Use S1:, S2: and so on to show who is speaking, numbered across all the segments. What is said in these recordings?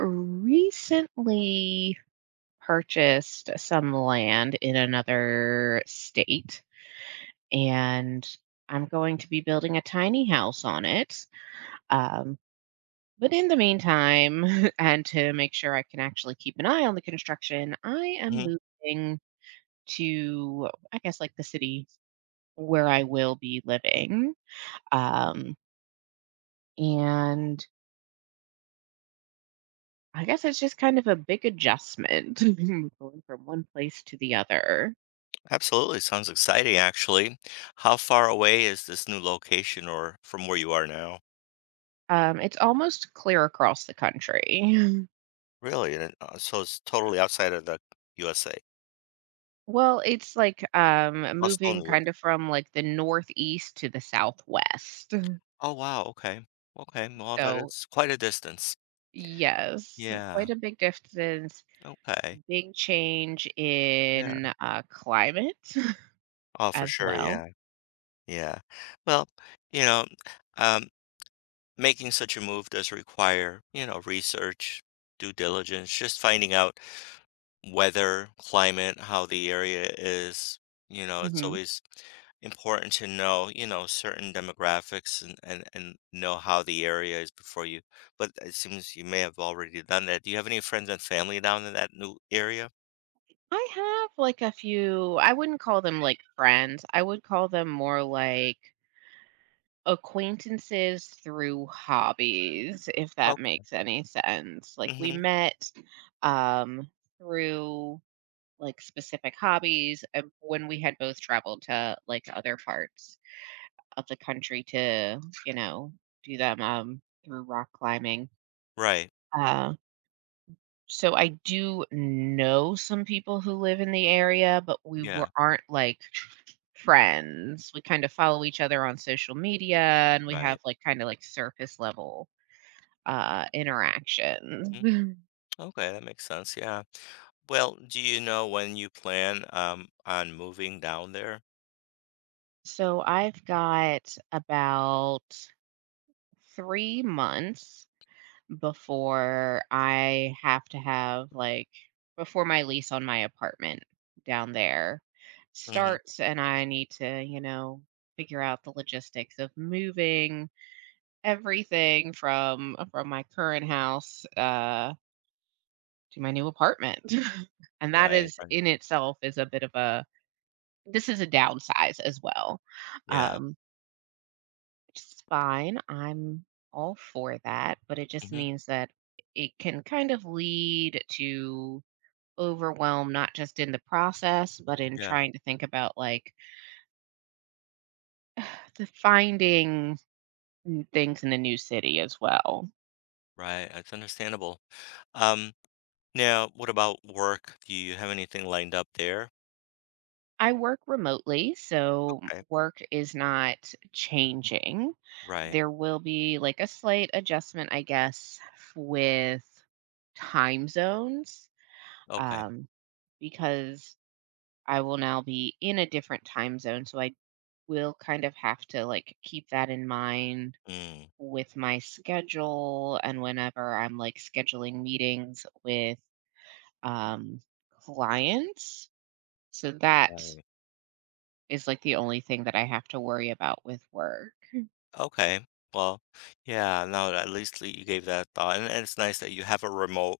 S1: Recently purchased some land in another state and I'm going to be building a tiny house on it. Um, but in the meantime, and to make sure I can actually keep an eye on the construction, I am
S2: Mhm.
S1: moving to, I guess, like, the city where I will be living. Um, and I guess it's just kind of a big adjustment going from one place to the other.
S2: Absolutely. Sounds exciting, actually. How far away is this new location or from where you are now?
S1: It's almost clear across the country.
S2: Really? So it's totally outside of the USA.
S1: Well, it's like,
S2: Oh, still in
S1: moving
S2: New York.
S1: kind of from, like, the northeast to the southwest.
S2: Oh, wow. Okay. Okay, well, that
S1: So
S2: is quite a distance.
S1: yes,
S2: Yeah.
S1: quite a big distance,
S2: Okay.
S1: big change
S2: Yeah.
S1: in, climate
S2: Oh, for
S1: as
S2: sure.
S1: well.
S2: Yeah. Yeah. Well, you know, um, Making such a move does require, research, due diligence, just finding out weather, climate, how the area is. It's
S1: Mhm.
S2: always important to know, certain demographics and know how the area is before you. But it seems you may have already done that. Do you have any friends and family down in that new area?
S1: I have, like, a few. I wouldn't call them, like, friends, I would call them more like acquaintances through hobbies, if
S2: Oh,
S1: that makes any sense. Like, we
S2: mm-hmm.
S1: met um through like specific hobbies, when we had both traveled to like other parts of the country to, you know, do them through rock climbing.
S2: Right.
S1: uh, so I do know some people who live in the area, but we
S2: Yeah.
S1: were aren't like friends. We kind of follow each other on social media and we
S2: Right.
S1: have like kind of like surface level interactions.
S2: Mhm. Okay, that makes sense. Yeah. Well, do you know when you plan on moving down there?
S1: So I've got about 3 months before I have to have like before my lease on my apartment down there
S2: Mm-hmm.
S1: starts and I need to, you know, figure out the logistics of moving everything from my current house to my new apartment. And that
S2: Right.
S1: is
S2: Right.
S1: in itself is a bit of a this is a downsize as well.
S2: Yeah.
S1: Um It's fine. I'm all for that, but it just
S2: Mm-hmm.
S1: means that it can kind of lead to overwhelm, not just in the process, but in
S2: Yeah.
S1: trying to think about like the finding things in a new city as well.
S2: Right. It's understandable. Um, Now, what about work? Do you have anything lined up there?
S1: I work remotely, so
S2: Okay.
S1: work is not changing.
S2: Right.
S1: There will be like a slight adjustment, I guess, with time zones.
S2: Okay.
S1: Um, because I will now be in a different time zone, so I will kind of have to like keep that in mind
S2: Mm.
S1: with my schedule and whenever I'm like scheduling meetings with um clients. So that
S2: Right.
S1: is like the only thing that I have to worry about with work.
S2: Okay. Well, yeah, no, at least you gave that thought. And it's nice that you have a remote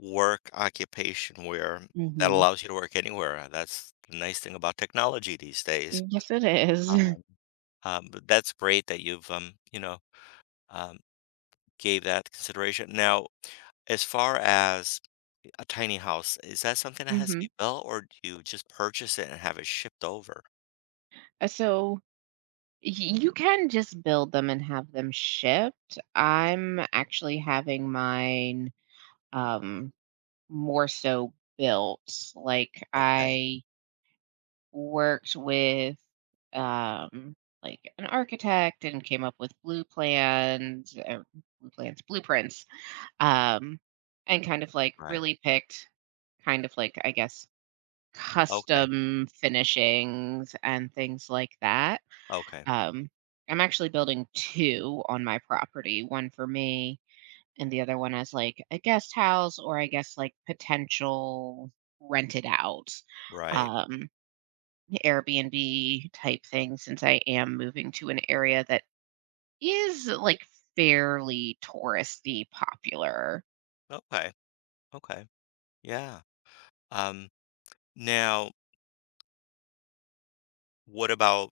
S2: work occupation where that
S1: Hmm.
S2: allows you to work anywhere. That's the nice thing about technology these days.
S1: Yes, it
S2: Um,
S1: is.
S2: But that's great that you've um, gave that consideration. Now, as far as a tiny house. Is that something that has to
S1: Mm-hmm.
S2: be built, or do you just purchase it and have it shipped over?
S1: So you can just build them and have them shipped. I'm actually having mine. Um, More so built. Like,
S2: Okay,
S1: I worked with um like an architect and came up with blue plans or blueprints. Um and kind of like
S2: right.
S1: really picked I guess
S2: Okay,
S1: custom finishings and things like that.
S2: okay,
S1: Um I'm actually building two on my property, one for me and the other one as like a guest house or I guess like potential rented out
S2: right.
S1: um Airbnb type thing, since I am moving to an area that is like fairly touristy popular.
S2: Okay, okay. Yeah. Um, Now, what about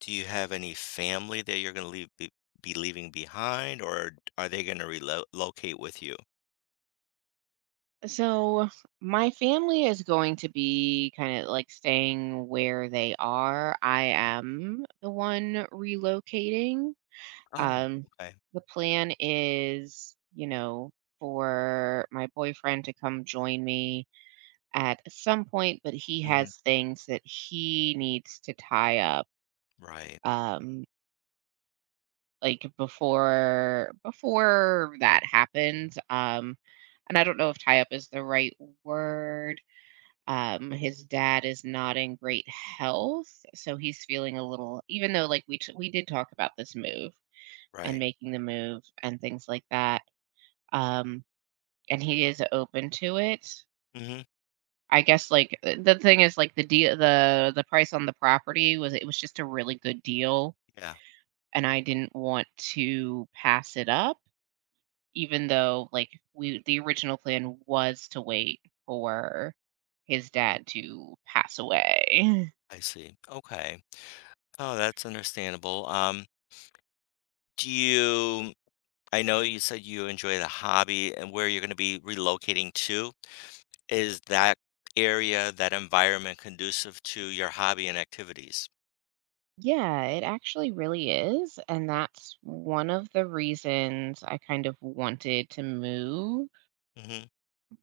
S2: do you have any family that you're gonna leave be leaving behind, or are they gonna relocate with you?
S1: So my family is going to be kind of like staying where they are. I am the one relocating.
S2: Oh,
S1: Um,
S2: okay.
S1: the plan is, you know, for my boyfriend to come join me at some point, but he
S2: Hmm.
S1: has things that he needs to tie up.
S2: Right,
S1: Um, like before that happens. And I don't know if tie up is the right word. His dad is not in great health, so he's feeling a little. Even though, like, we did talk about this move and
S2: right.
S1: making the move and things like that, um, and he is open to it.
S2: Hmm.
S1: I guess like, the thing is like the deal the price on the property was it was just a really good deal
S2: Yeah,
S1: and I didn't want to pass it up, even though like we the original plan was to wait for his dad to pass away.
S2: I see. Okay. Oh, that's understandable. Do you I know you said you enjoy the hobby and where you're going to be relocating to. Is that area, that environment conducive to your hobby and activities?
S1: Yeah, it actually really is, and that's one of the reasons I kind of wanted to move
S2: Hmm.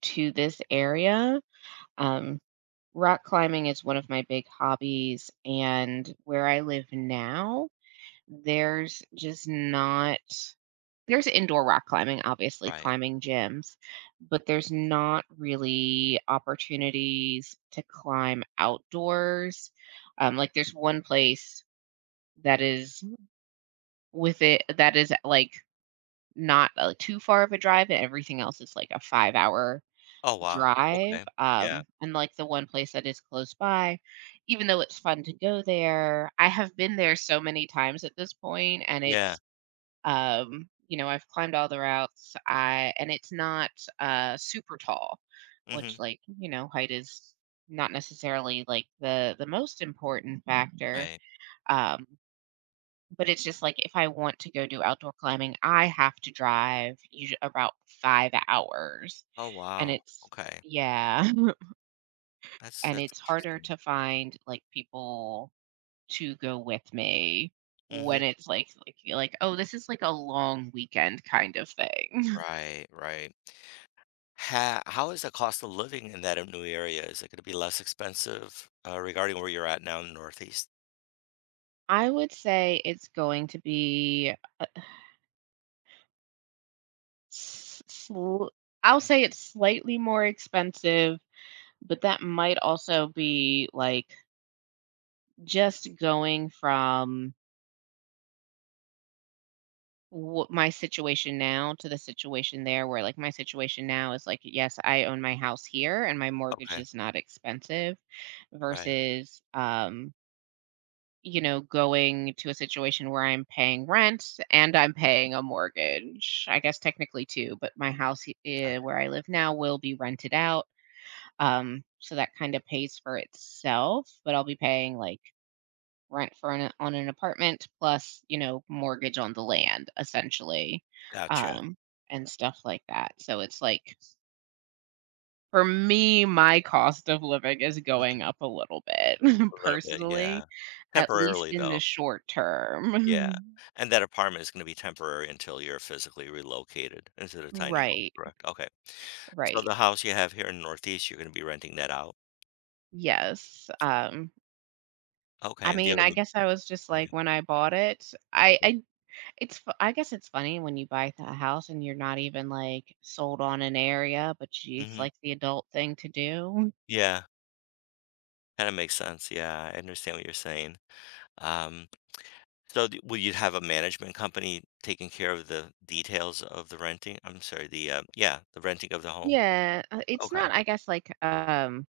S1: to this area. Um Rock climbing is one of my big hobbies, and where I live now, there's just not there's indoor rock climbing, obviously
S2: Right.
S1: climbing gyms, but there's not really opportunities to climb outdoors. Like, there's one place that is with it that is like not, too far of a drive, and everything else is like a 5-hour
S2: Oh, wow.
S1: drive,
S2: Okay. Yeah.
S1: and, like, the one place that is close by, even though it's fun to go there, I have been there so many times at this point, and
S2: Yeah.
S1: it's, you know, I've climbed all the routes, I and it's not, super tall, which,
S2: Hmm.
S1: like, you know, height is not necessarily, like, the most important factor,
S2: Right.
S1: um, but it's just, like, if I want to go do outdoor climbing, I have to drive usu about 5 hours,
S2: Oh,
S1: and
S2: wow.
S1: it's
S2: Okay.
S1: yeah. And
S2: That's
S1: it's harder
S2: interesting.
S1: to find like people to go with me
S2: Hmm.
S1: when it's like, you're like, oh, this is like a long weekend kind of thing.
S2: Right, right. Ha How is the cost of living in that new area? Is it going to be less expensive regarding where you're at now in the Northeast?
S1: I would say it's going to be s- sl- I'll say it's slightly more expensive, but that might also be like just going from what my situation now to the situation there where, like, my situation now is like, yes, I own my house here and my mortgage
S2: Okay.
S1: is not expensive
S2: Right.
S1: versus, you know, going to a situation where I'm paying rent and I'm paying a mortgage. I guess technically two, but my house,
S2: Got-
S1: where I live now will be rented out. So that kind of pays for itself, but I'll be paying like rent for an on an apartment plus, you know, mortgage on the land essentially,
S2: Gotcha.
S1: um, and stuff like that. So it's like for me, my cost of living is
S2: Mm-hmm.
S1: going up a little bit
S2: A little bit,
S1: personally,
S2: yeah.
S1: at least
S2: Temporarily,
S1: in the
S2: though.
S1: short
S2: Yeah.
S1: term.
S2: And that apartment is gonna be temporary until you're physically relocated into the tiny home,
S1: Right,
S2: correct? Okay. So
S1: right.
S2: the house you have here in Northeast, you're gonna be renting that out?
S1: Yes. I
S2: Okay, and do you
S1: mean,
S2: have a
S1: I
S2: m
S1: guess I was just
S2: yeah.
S1: like when I bought it, I it's fu I guess it's funny when you buy a house and you're not even, like, sold on an area, but you it's,
S2: Mhm.
S1: like, the adult thing to do.
S2: Yeah, kinda makes sense, yeah, I understand what you're saying. Um, so d will you have a management company taking care of the details of the renting? I'm sorry, the, yeah, the renting of the home?
S1: Yeah, it's
S2: Okay,
S1: not, I guess, like,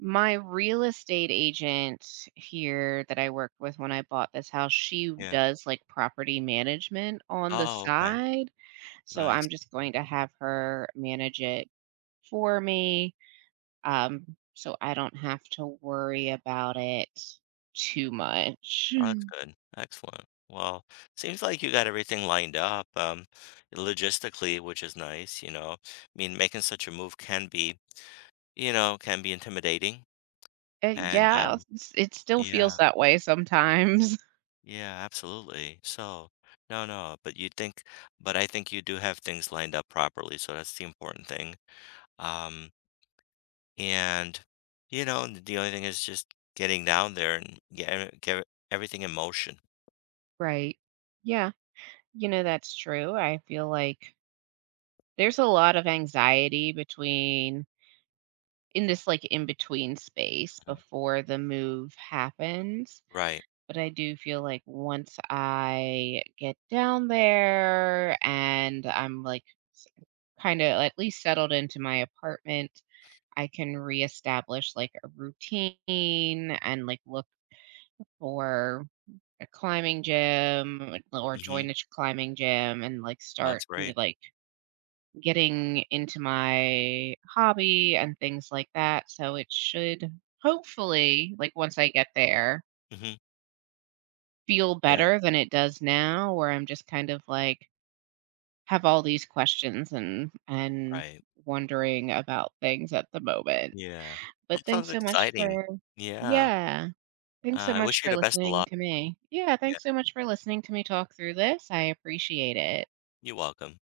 S1: my real estate agent here that I worked with when I bought this house, she
S2: yeah.
S1: does, like, property management on the
S2: Oh, okay.
S1: side, so
S2: Nice.
S1: I'm just going to have her manage it for me, um, so I don't have to worry about it too much.
S2: Oh, that's good. Excellent. Well, seems like you got everything lined up, logistically, which is nice, you know. I mean, making such a move can be, you know, can be intimidating. And
S1: Yeah, it's it still feels
S2: yeah,
S1: that way sometimes.
S2: yeah, absolutely. So, no, no, but I think you do have things lined up properly, so that's the important thing. Um, and you know, the only thing is just getting down there and get everything in motion.
S1: Right. Yeah, you know, that's true. I feel like there's a lot of anxiety between in this like in between space
S2: Mhm.
S1: before the move happens.
S2: Right.
S1: But I do feel like once I get down there and I'm like kind of at least settled into my apartment, I can reestablish like a routine and like look for a climbing gym, like, or
S2: Mm-hmm.
S1: join a climbing gym and like
S2: That's
S1: start
S2: great.
S1: like getting into my hobby and things like that. So it should hopefully like once I get there
S2: Mm-hmm.
S1: feel
S2: Yeah.
S1: better than it does now where I'm just kind of like have all these questions and
S2: Right.
S1: wondering about things at the moment.
S2: Yeah. Well,
S1: But
S2: sounds
S1: thanks so much
S2: exciting.
S1: for
S2: Yeah.
S1: Yeah. Thanks so
S2: I
S1: much
S2: wish you
S1: for
S2: the best of
S1: listening
S2: luck.
S1: to me. Yeah,
S2: Yeah.
S1: thanks so much for listening to me talk through this. I appreciate it.
S2: You're welcome.